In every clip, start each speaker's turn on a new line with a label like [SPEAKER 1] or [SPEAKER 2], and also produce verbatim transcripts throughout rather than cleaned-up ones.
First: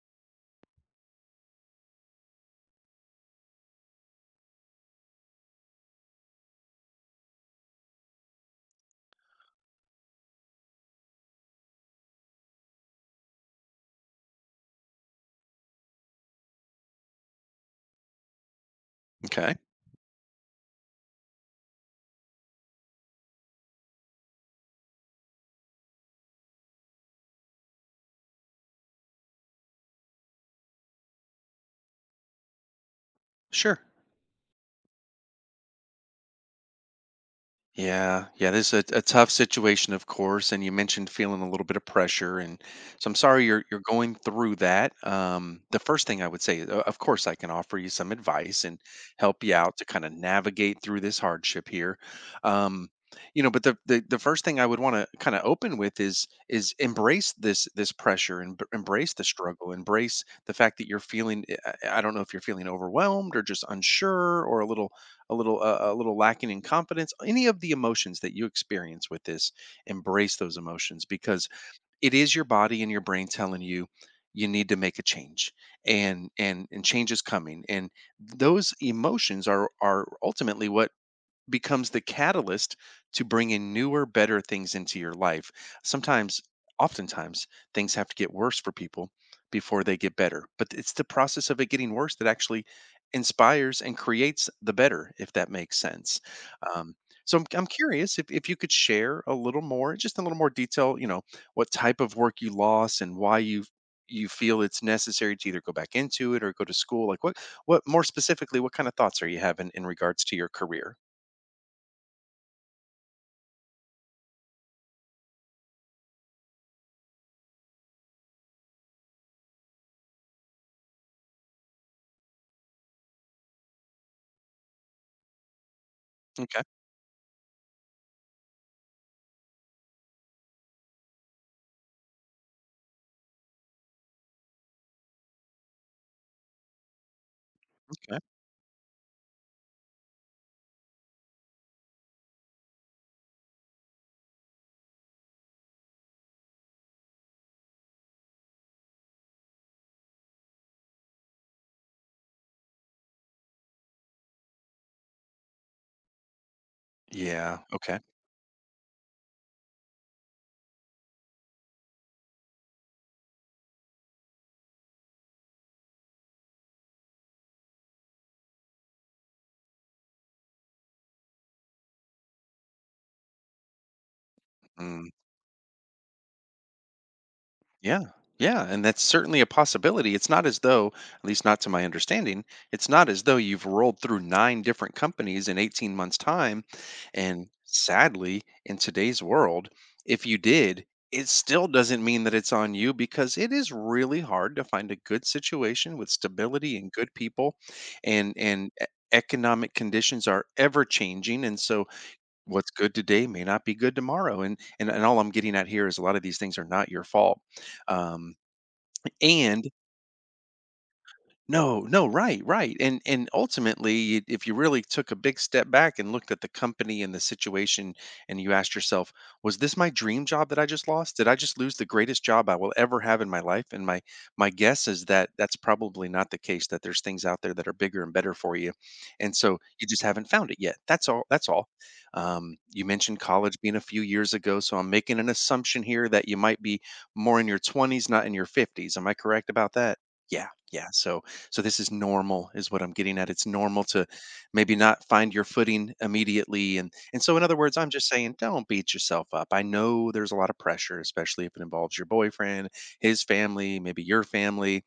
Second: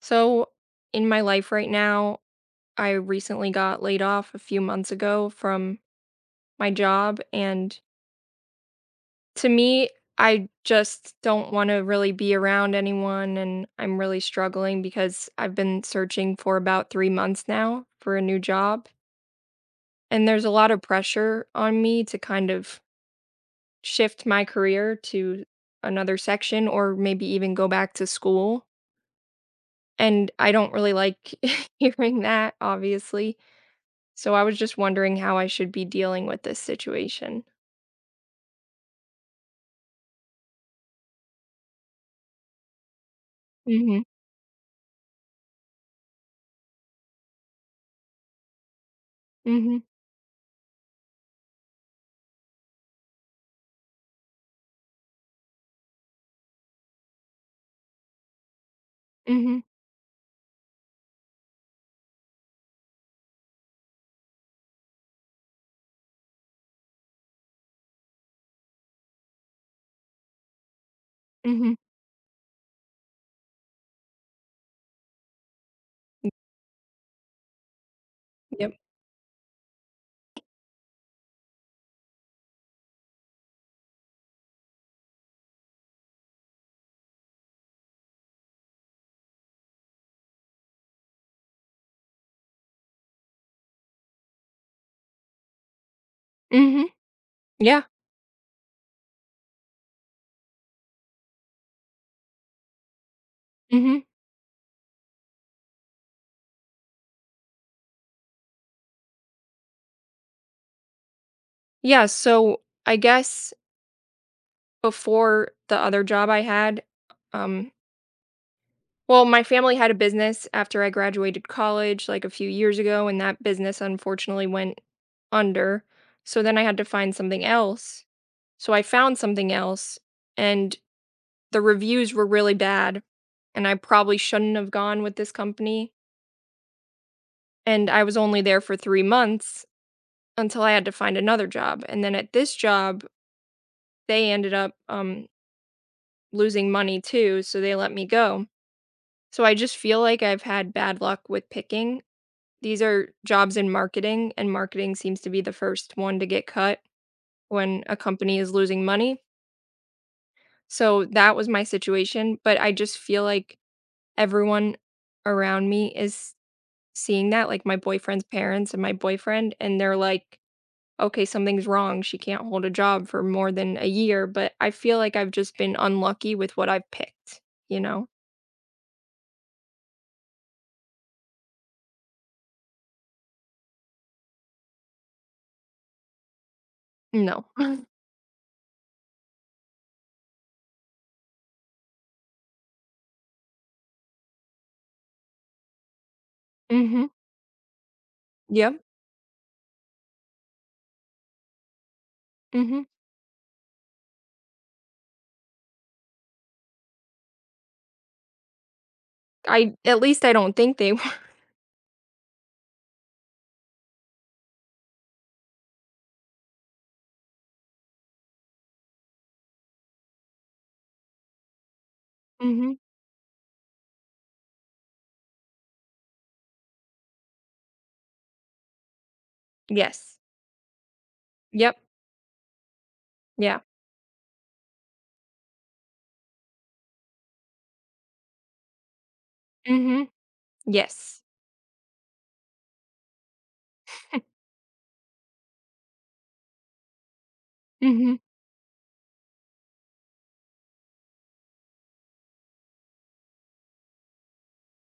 [SPEAKER 1] So, in my life right now, I recently got laid off a few months ago from my job. And to me, I just don't want to really be around anyone. And I'm really struggling because I've been searching for about three months now for a new job.
[SPEAKER 2] Okay.
[SPEAKER 1] And there's a lot of pressure on me to kind of shift my career to another section or maybe even go back to school. And I don't really like hearing that, obviously.
[SPEAKER 2] Sure.
[SPEAKER 1] So I was just wondering how I should be dealing with this situation.
[SPEAKER 2] Yeah. Yeah. This is a, a tough situation, of course. And you mentioned feeling a little bit of pressure. And so I'm sorry you're, you're
[SPEAKER 1] Mhm.
[SPEAKER 2] going through that. Um, the first thing I would say, uh, of course, I can offer you some advice and help you out
[SPEAKER 1] Mhm.
[SPEAKER 2] to kind of navigate through this hardship here. Um, you know, but the, the the first thing I would want to kind of open with is is embrace this this pressure and b- embrace the
[SPEAKER 1] Mhm.
[SPEAKER 2] struggle, embrace the fact that you're feeling. I I- I don't know if you're feeling overwhelmed or just unsure or a little a little uh, a little lacking in confidence, any of the emotions that you experience with this, embrace those emotions because
[SPEAKER 1] Mhm.
[SPEAKER 2] it is your body and your brain telling you you need to make a change, and and and change is coming, and
[SPEAKER 1] Yep.
[SPEAKER 2] those emotions are are ultimately what becomes the catalyst to bring in newer, better things into your life. Sometimes, oftentimes, things have to get worse for people before they get better. But it's the process of it getting worse that actually inspires and creates the better, if that makes sense.
[SPEAKER 1] Mhm.
[SPEAKER 2] Um, so I'm, I'm
[SPEAKER 1] Yeah.
[SPEAKER 2] curious if, if you could share a little more, just a little more detail, you know, what type of work you lost and why you
[SPEAKER 1] Mhm.
[SPEAKER 2] you feel it's necessary to either go back into it or go to school. Like what what more specifically, what kind of thoughts are you having in regards to your career?
[SPEAKER 1] Yeah, so I guess before the other job I had, um well, my family had a business after I graduated college like a few years ago, and that business unfortunately went under. So then I
[SPEAKER 2] Okay.
[SPEAKER 1] had to find something else. So I found something else, and the reviews were really bad, and I probably shouldn't have gone with this company. And I was
[SPEAKER 2] Okay.
[SPEAKER 1] only there for three months until I had to find another job, and then at this job, they ended up, um, losing money too, so they let me go. So I just feel like I've had bad luck with picking. These are jobs in marketing, and marketing seems to be the first one to get cut
[SPEAKER 2] Yeah.
[SPEAKER 1] when a
[SPEAKER 2] Okay.
[SPEAKER 1] company is losing money. So that was my situation, but I just feel like everyone around me is seeing that, like, my boyfriend's parents and my boyfriend, and they're like, okay, something's wrong. She can't hold a job for more than a year. But I feel
[SPEAKER 2] Mm,
[SPEAKER 1] like I've just been unlucky with what I've picked, you
[SPEAKER 2] yeah.
[SPEAKER 1] know?
[SPEAKER 2] Yeah. And that's certainly a possibility. It's not as though, at least not to my understanding, it's not as though you've rolled through nine different companies in eighteen months' time.
[SPEAKER 1] No.
[SPEAKER 2] And sadly, in today's world, if you did, it still doesn't mean that it's on you because it is really hard to find a good situation with stability and
[SPEAKER 1] Mhm.
[SPEAKER 2] good people and and
[SPEAKER 1] Yep.
[SPEAKER 2] e- economic conditions are ever changing, and so what's
[SPEAKER 1] Mhm.
[SPEAKER 2] good today may not be good tomorrow, and and, and all I'm getting at here is a lot of these things are not your fault, um, and
[SPEAKER 1] I at least I don't think they will.
[SPEAKER 2] no, no, right, right. And and ultimately, i- if you really took a big step back and looked at the company and the situation and you asked yourself, was this my dream job that I just lost? Did I just lose the greatest job I will
[SPEAKER 1] Mhm.
[SPEAKER 2] ever have in my life? And my my guess is that that's probably not the case, that there's things out there that are bigger and better for you. And so you just
[SPEAKER 1] Yes.
[SPEAKER 2] haven't found it yet. That's all. That's all.
[SPEAKER 1] Yep.
[SPEAKER 2] Um, you mentioned college
[SPEAKER 1] Yeah.
[SPEAKER 2] being a few years ago, so I'm making an assumption here that you might be more in your twenties, not in your fifties. Am I correct about that?
[SPEAKER 1] Mhm.
[SPEAKER 2] Yeah, yeah.
[SPEAKER 1] Yes.
[SPEAKER 2] So so this is normal, is what I'm getting at. It's normal to maybe not find your footing immediately. And and so in other words, I'm just
[SPEAKER 1] Mhm.
[SPEAKER 2] saying don't beat yourself up. I know there's a lot of pressure, especially if it involves your boyfriend, his family, maybe your family.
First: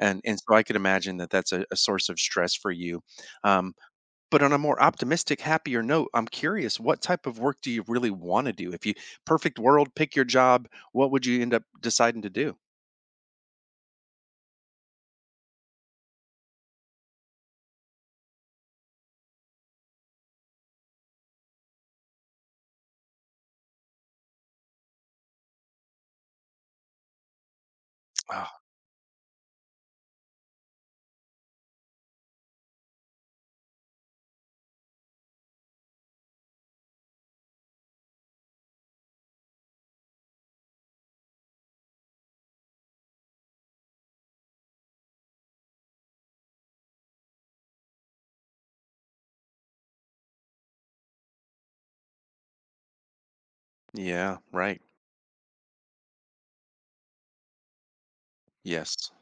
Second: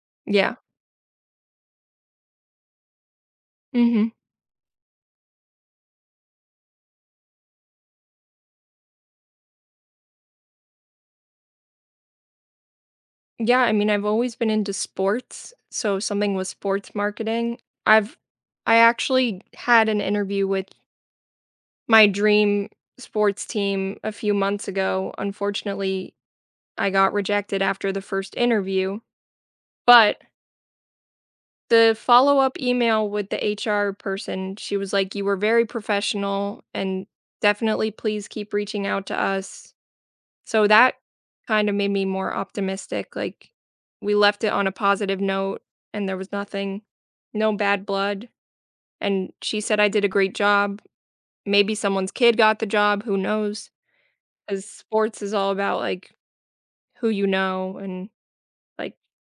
[SPEAKER 2] And and so
[SPEAKER 1] Yeah.
[SPEAKER 2] I could imagine that that's a, a source of stress for you. Um,
[SPEAKER 1] Mhm.
[SPEAKER 2] but on a more optimistic, happier note, I'm curious, what type of work do you really want to do? If you, perfect world, pick your job, what would you end up deciding to do?
[SPEAKER 1] Yeah, I mean, I've always been into sports, so something with sports marketing. I've I actually had an interview with my dream sports team a few months ago. Unfortunately, I got rejected after the first
[SPEAKER 2] Oh,
[SPEAKER 1] interview, but the follow-up email with the H R person, she was like, "You were very professional and definitely please keep reaching out to us." So that kind of made me more optimistic, like, we left it on a positive note, and there was nothing, no bad blood, and she said I did a great job. Maybe someone's kid got the job, who knows? knows?
[SPEAKER 2] yeah,
[SPEAKER 1] 'Cause
[SPEAKER 2] right.
[SPEAKER 1] sports is all about, like, who you know and like,
[SPEAKER 2] Yes.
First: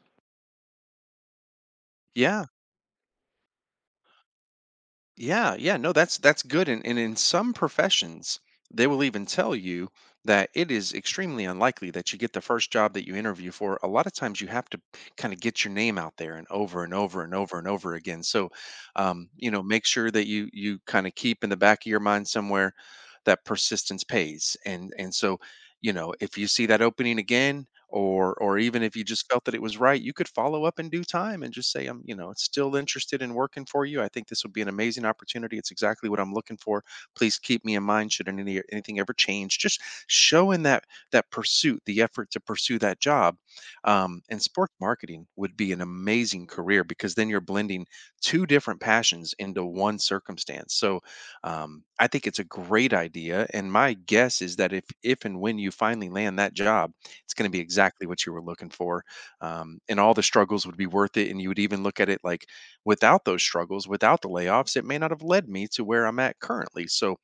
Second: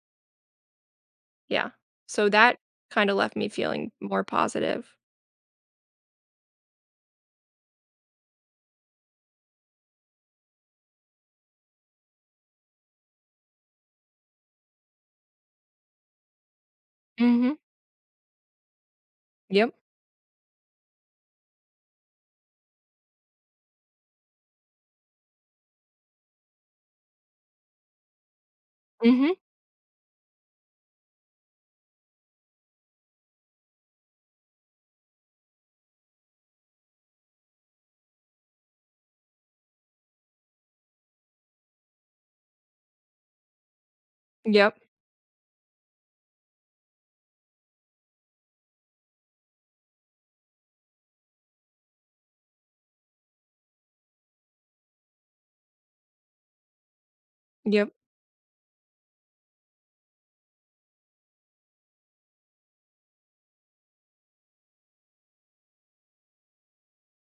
[SPEAKER 1] yeah. So
[SPEAKER 2] Yeah.
[SPEAKER 1] that kinda left me feeling more positive.
[SPEAKER 2] Yeah, yeah, no, that's that's good. And, and in some professions, they will even tell you that it is extremely unlikely that you get the first job that you interview for. A lot of times you have to kind of get your name out there and over and over and
[SPEAKER 1] Mhm.
[SPEAKER 2] over and over again. So, um, you know,
[SPEAKER 1] Yep.
[SPEAKER 2] make sure that you you kind of keep in the back of your mind somewhere that persistence pays. And and so, you know, if you see that opening again, or or even if you just
[SPEAKER 1] Mhm.
[SPEAKER 2] felt that it was right, you could follow up in due time and just say, I'm, you know, still interested in working for you. I think this would be an amazing opportunity. It's exactly what I'm looking for. Please keep me in mind should any anything ever change. Just showing that that pursuit, the effort to pursue that job. Um, and sports
[SPEAKER 1] Yep.
[SPEAKER 2] marketing would be an amazing career because then you're blending two different passions into one circumstance. So um, I think it's a great idea. And my guess is that if if and when you finally land that job, it's going to be
[SPEAKER 1] Yep.
[SPEAKER 2] exactly what you were looking for. Um, and all the struggles would be worth it. And you would even look at it like, without those struggles, without the layoffs, it may not have led me to where I'm at currently. So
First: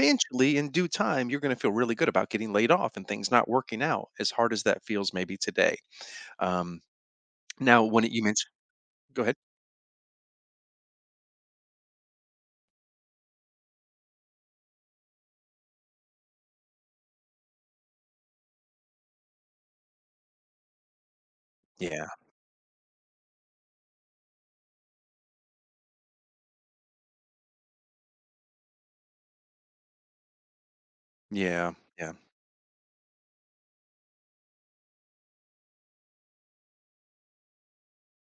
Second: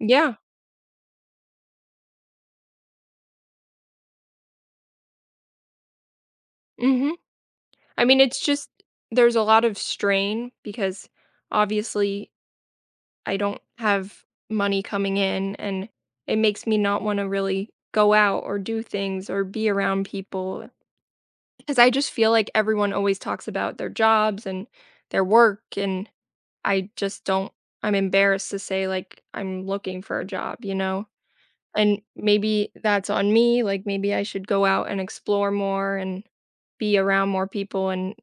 [SPEAKER 1] Yeah.
[SPEAKER 2] in due time, you're going to feel really good about getting laid off and things not working out, as hard as that feels maybe today. Um,
[SPEAKER 1] Mhm.
[SPEAKER 2] now, when
[SPEAKER 1] I
[SPEAKER 2] it,
[SPEAKER 1] mean,
[SPEAKER 2] you
[SPEAKER 1] it's
[SPEAKER 2] mentioned,
[SPEAKER 1] just,
[SPEAKER 2] go
[SPEAKER 1] there's
[SPEAKER 2] ahead.
[SPEAKER 1] a lot of strain because obviously I don't have money coming in, and it makes me not wanna really go out or do things or be around people because I
[SPEAKER 2] Yeah.
[SPEAKER 1] just feel like everyone always talks about their jobs and their work, and I just don't I'm embarrassed to say, like, I'm looking for a job, you know?
[SPEAKER 2] Yeah.
[SPEAKER 1] And
[SPEAKER 2] Yeah.
[SPEAKER 1] maybe that's on me, like, maybe I should go out and explore more and be around more people, and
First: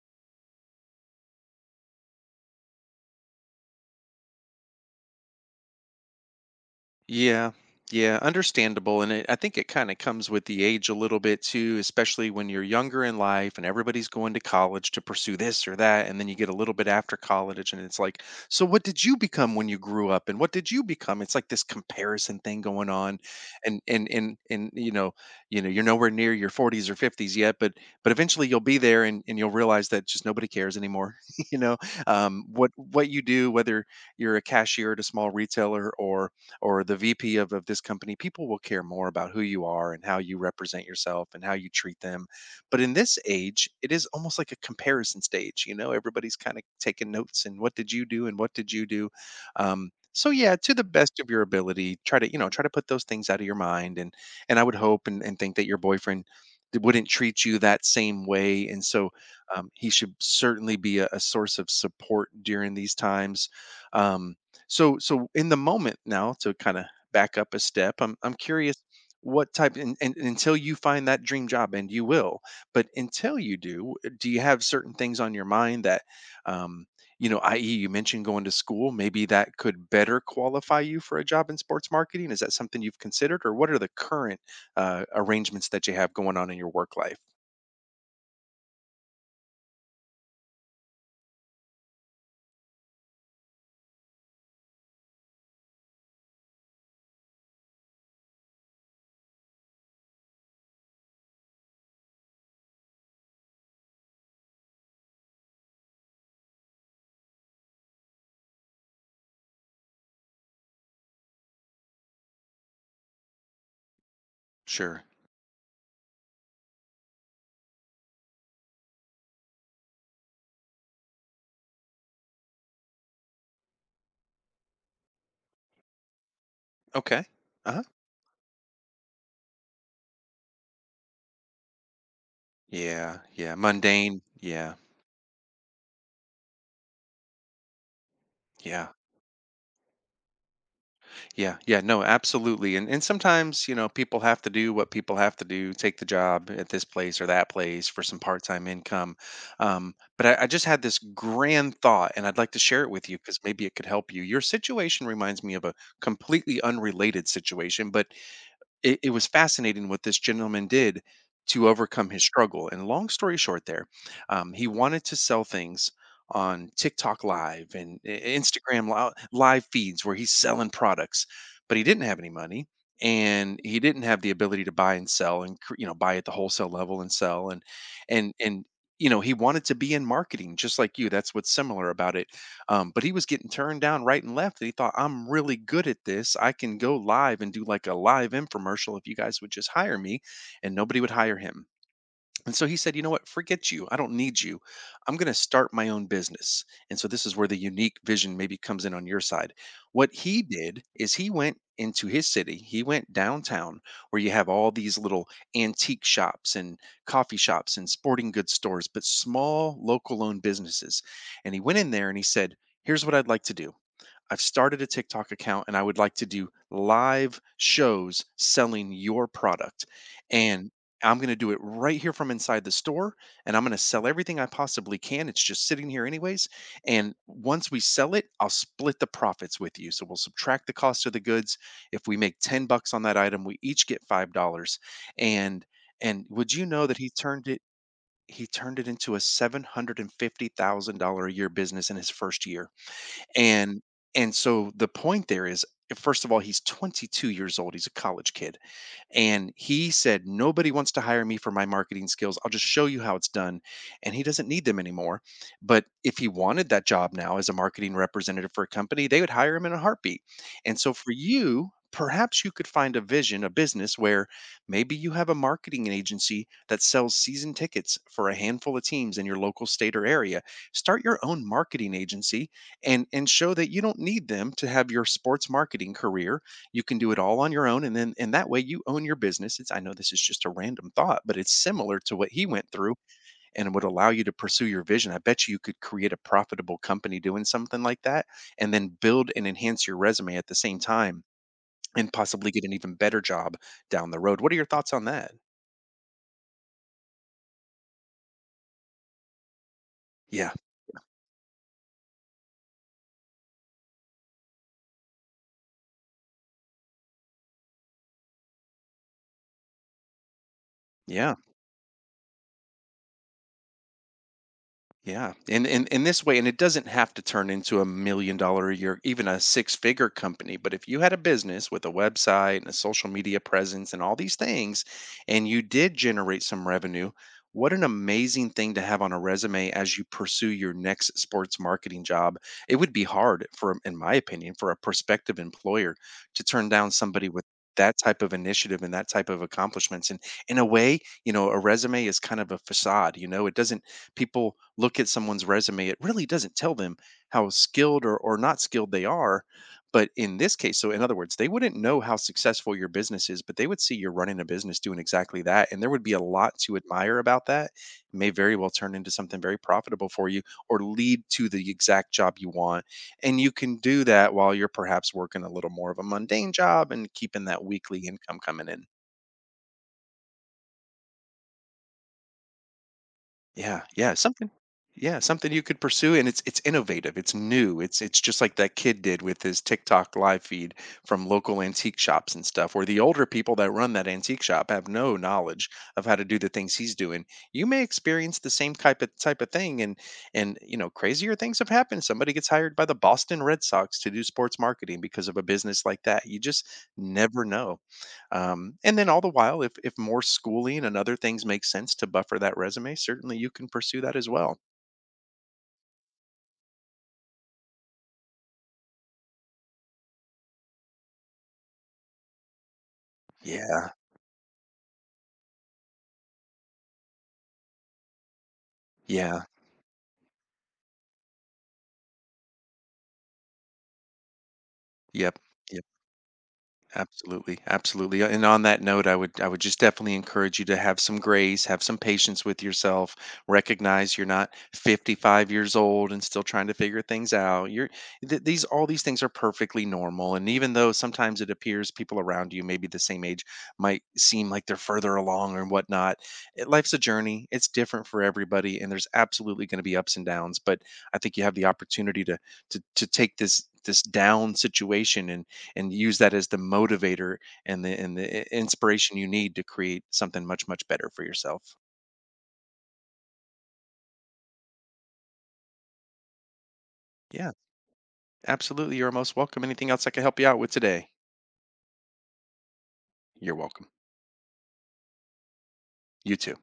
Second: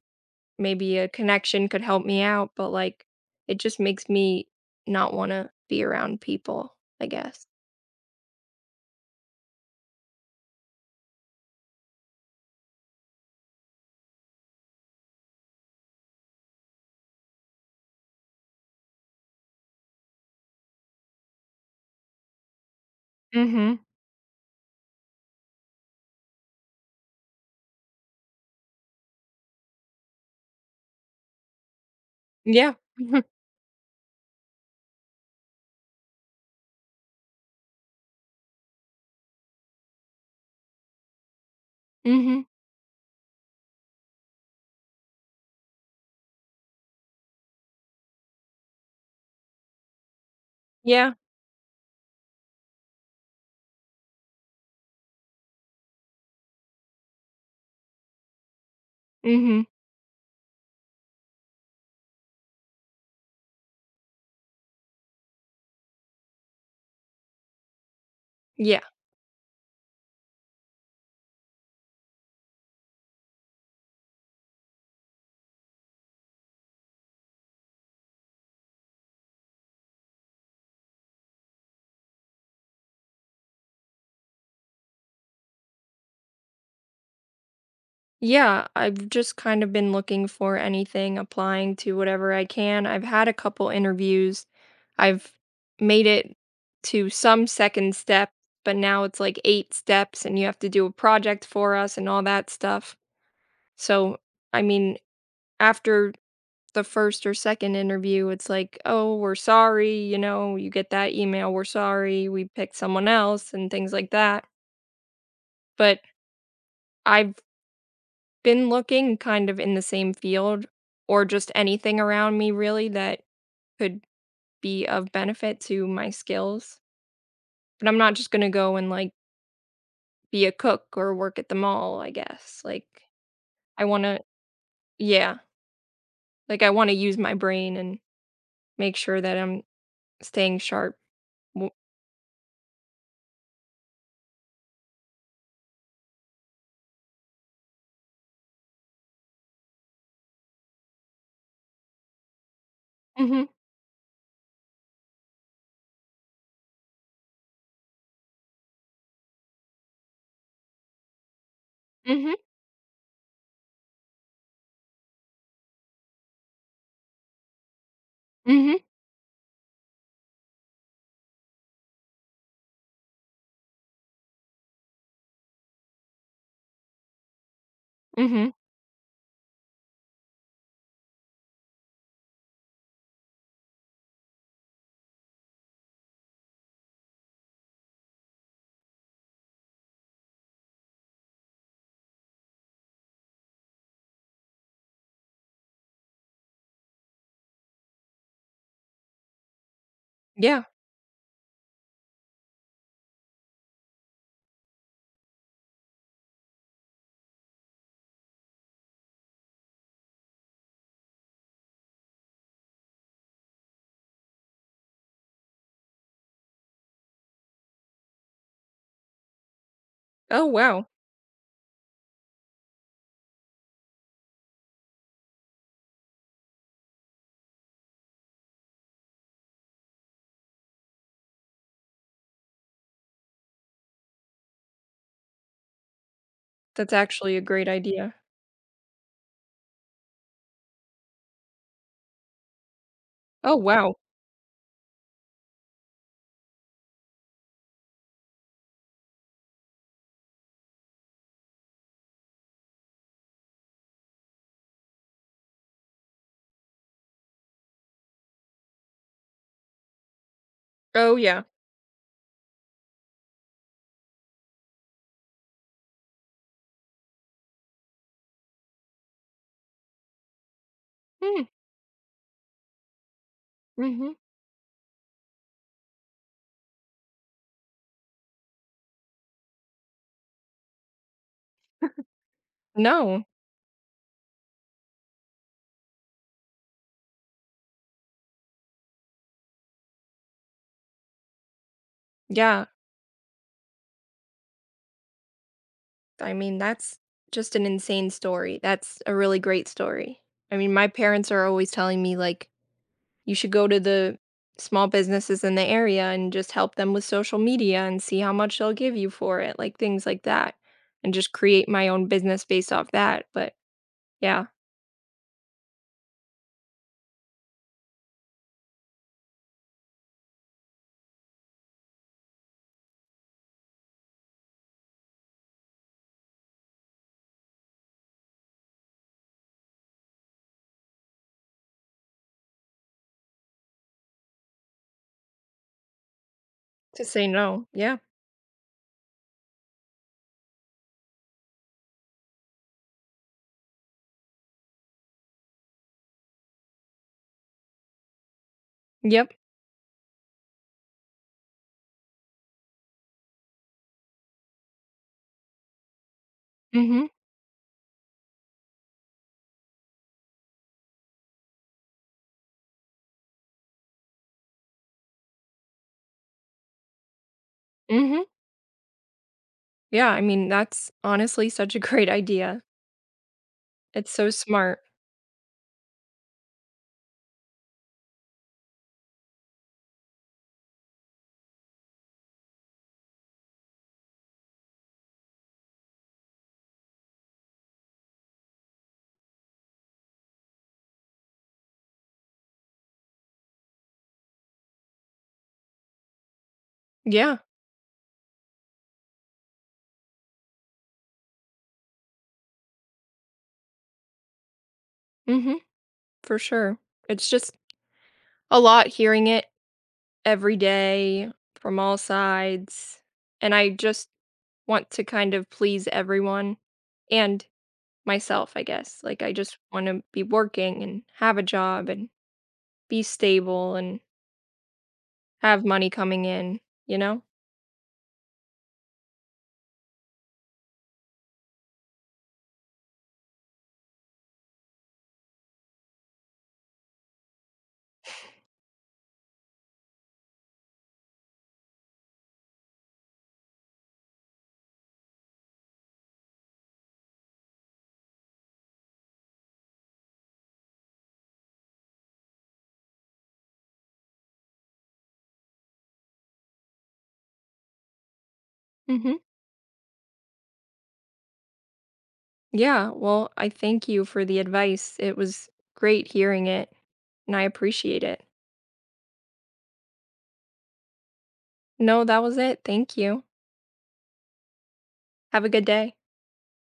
[SPEAKER 1] maybe a connection could help me out, but like, it just makes me not want to be around people, I guess.
[SPEAKER 2] Yeah, yeah, understandable. And it, I think it kind of comes with the age a little bit too, especially when you're younger in life and everybody's going to college to pursue this or that. And then you get a little bit after college and it's like, so what did you become when you grew up? And what did you become? It's like this comparison thing going on.
[SPEAKER 1] Mhm.
[SPEAKER 2] And and and and you know, you know, you're nowhere near your forties or fifties yet, but but eventually you'll be there, and, and you'll realize that just nobody cares anymore. You know, um, what
[SPEAKER 1] Yeah.
[SPEAKER 2] what you do, whether you're a cashier at a small retailer or or the V P of, of this company, people will care more about who you are and how you represent yourself and how you treat them.
[SPEAKER 1] Mhm.
[SPEAKER 2] But in this age, it is almost like a comparison stage. You know, everybody's kind of taking notes and what did you do and what did you do. Um, so yeah, to the
[SPEAKER 1] Yeah.
[SPEAKER 2] best of your ability, try to, you know, try to put those things out of your mind. and and I would hope and, and think that your boyfriend th- wouldn't treat you that same way, and so
[SPEAKER 1] Mhm.
[SPEAKER 2] um, he should certainly be a, a source of support during these times. Um, so so in the moment now, to kind of back up a step, I'm I'm curious what type, and, and and until you find that dream job, and you will, but until you do, uh, do you have certain things on your mind that um you know, i e, you mentioned going to school. Maybe that could better qualify you for a job in sports marketing. Is that something you've considered, or what are the current uh, arrangements that you have going on in your work life?
[SPEAKER 1] Yeah, I've just kind of been looking for anything, applying to whatever I can. I've had a couple interviews. I've made it to some second step, but now it's like eight steps and you have to do a project for us and all that stuff. So, I mean, after the first or second interview, it's like, oh, we're sorry. You know, you get that email, we're sorry, we picked someone else and things like that.
[SPEAKER 2] Sure.
[SPEAKER 1] But I've been looking kind of in the same field or just anything around me really that could be of benefit to my skills.
[SPEAKER 2] Okay. Uh huh.
[SPEAKER 1] But I'm not just going to go and, like, be a cook or work at the mall, I guess. Like,
[SPEAKER 2] Yeah. Yeah.
[SPEAKER 1] I want to
[SPEAKER 2] Mundane. Yeah.
[SPEAKER 1] yeah, like, I want to use my brain and
[SPEAKER 2] Yeah.
[SPEAKER 1] make sure that I'm staying sharp.
[SPEAKER 2] Yeah,
[SPEAKER 1] W-
[SPEAKER 2] yeah, no, absolutely. And and sometimes, you know, people have to do what people have to do, take the job at this place or that place for some part-time income. Um, but I, I just had this grand thought and I'd like to share it with you because
[SPEAKER 1] Mhm.
[SPEAKER 2] maybe it could help you. Your situation reminds me of a completely unrelated situation, but it, it was fascinating what this gentleman did to overcome his
[SPEAKER 1] Mhm.
[SPEAKER 2] struggle. And long story short, there, um, he wanted to sell things on TikTok Live and I-
[SPEAKER 1] Mhm.
[SPEAKER 2] Instagram lo- live feeds where he's selling products, but he didn't have any money and he didn't have the ability to buy and sell and cr- you know, buy at the wholesale level and sell, and and
[SPEAKER 1] Mhm.
[SPEAKER 2] and you know, he wanted to be in marketing just like you, that's what's similar about it. Um, but he was getting turned down right and left. And he thought, I'm really good at this. I can go live and do like a live infomercial if you guys would just hire me. And nobody would hire him. And so he said, you know what? Forget you. I don't need you. I'm going to start my own business. And so this is where the unique vision maybe comes in on your side. What he
[SPEAKER 1] Yeah.
[SPEAKER 2] did is he went into his city, he went downtown where you have all these little antique shops and coffee shops and sporting goods stores, but small local owned businesses. And he went in there and he said, here's what I'd like to do. I've started a TikTok account and I would like to do live shows selling your product.
[SPEAKER 1] Oh,
[SPEAKER 2] And
[SPEAKER 1] wow.
[SPEAKER 2] I'm going to do it right here from inside the store and I'm going to sell everything I possibly can. It's just sitting here, anyways. And once we sell it, I'll split the profits with you. So we'll subtract the cost of the goods. If we make ten bucks on that item, we each get five dollars. And and would you know
[SPEAKER 1] That's
[SPEAKER 2] that he
[SPEAKER 1] actually a
[SPEAKER 2] turned it
[SPEAKER 1] great idea.
[SPEAKER 2] he turned it into a seven hundred fifty thousand dollars a year business in his first year?
[SPEAKER 1] Oh,
[SPEAKER 2] and
[SPEAKER 1] wow.
[SPEAKER 2] and so the point there is, first of all, he's twenty-two years old, he's a college kid. And he said, nobody wants to hire me for my marketing skills, I'll just show you how it's done. And he doesn't need them anymore. But if he wanted that job now as a marketing representative for a company, they would hire him in a heartbeat. And so for
[SPEAKER 1] Oh, yeah.
[SPEAKER 2] you, perhaps you could find a vision, a business where maybe you have a marketing agency that sells season tickets for a handful of teams in your local state or area. Start your
[SPEAKER 1] Hmm.
[SPEAKER 2] own marketing agency and and show that you don't
[SPEAKER 1] Mhm.
[SPEAKER 2] need them to have your sports marketing career. You can do it all on your own. And then and that way you own your business. It's, I know this is just a random thought, but it's similar to what he went through,
[SPEAKER 1] No.
[SPEAKER 2] and would allow you to pursue your vision. I bet you you could create a profitable company doing something like that, and then build and enhance your resume at the same time, and possibly get
[SPEAKER 1] Yeah.
[SPEAKER 2] an even better job down the road. What are your thoughts on that?
[SPEAKER 1] I mean, that's just an insane story. That's a really great story.
[SPEAKER 2] Yeah.
[SPEAKER 1] I mean, my parents are always telling me, like, you should go to the small businesses in the area and just help them with social media and see how much they'll give you for it, like things like that, and just
[SPEAKER 2] Yeah.
[SPEAKER 1] create my own business based off that. But yeah,
[SPEAKER 2] Yeah. And in, in this way, and it doesn't have to turn into a million dollar a year, even a six figure company. But if you had a business with a website and a social media presence and all these things, and you did generate some revenue, what an amazing thing to have on a resume as you pursue your next sports marketing job. It would be hard for, in my opinion, for a prospective employer to turn down
[SPEAKER 1] to say
[SPEAKER 2] somebody with
[SPEAKER 1] no. Yeah.
[SPEAKER 2] that type of initiative and that type of accomplishments. And in a way, you know, a resume is kind of a facade. You know, it doesn't— people look at someone's resume, it really doesn't tell them how skilled or, or not skilled they
[SPEAKER 1] Yep.
[SPEAKER 2] are. But in this case, so in other words, they wouldn't know how successful your business is, but they would see you're running a business doing exactly that. And there would be a lot to
[SPEAKER 1] mm
[SPEAKER 2] admire about that. It may very well turn into something very profitable for you, or lead to the exact job you want. And you can do that while you're perhaps working a little more of a mundane job and keeping that
[SPEAKER 1] hmm.
[SPEAKER 2] weekly
[SPEAKER 1] mm hmm.
[SPEAKER 2] income coming in.
[SPEAKER 1] Yeah. I mean, that's honestly such a great idea.
[SPEAKER 2] Yeah,
[SPEAKER 1] It's
[SPEAKER 2] yeah,
[SPEAKER 1] so
[SPEAKER 2] something
[SPEAKER 1] smart.
[SPEAKER 2] yeah, something you could pursue. And it's it's innovative, it's new, it's it's just like that kid did with his TikTok live feed from local antique shops and stuff, where the older people that run that antique shop have no knowledge of how to do the things he's doing. You may experience the same type of type of thing. And and you know, crazier things have happened. Somebody gets hired by the Boston Red Sox to do sports marketing because of a business like that. You just
[SPEAKER 1] Yeah.
[SPEAKER 2] never know. Um, and then all the while, if if more schooling and other things make sense to buffer that resume, certainly you can pursue that as well.
[SPEAKER 1] mm hmm. For sure. It's just a lot hearing it every day from all sides, and I
[SPEAKER 2] Yeah.
[SPEAKER 1] just want to kind of please everyone and myself, I guess. Like, I
[SPEAKER 2] Yeah.
[SPEAKER 1] just want to be working and have a job and be stable and
[SPEAKER 2] Yep.
[SPEAKER 1] have
[SPEAKER 2] Yep.
[SPEAKER 1] money coming in, you know?
[SPEAKER 2] Absolutely, absolutely. And on that note, I would I would just definitely encourage you to have some grace, have some patience with yourself. Recognize you're not fifty-five years old and still trying to figure things out. You're th- these all these things are perfectly normal. And even though sometimes it appears people around you, maybe the same age, might seem like they're further along or whatnot, it, life's a journey. It's different for everybody, and there's absolutely going to be ups and downs. But I think you have the opportunity to to to take this this down situation and and use that as the motivator and the and the i- inspiration
[SPEAKER 1] Hmm.
[SPEAKER 2] you need to create something much much better for yourself.
[SPEAKER 1] Yeah. Well, I thank you for the advice. It was great hearing it, and I
[SPEAKER 2] Yeah,
[SPEAKER 1] appreciate it.
[SPEAKER 2] absolutely. You're most welcome. Anything else I can help you out with today?
[SPEAKER 1] No, that was it. Thank you.
[SPEAKER 2] You're welcome.
[SPEAKER 1] Have a good day.
[SPEAKER 2] You too.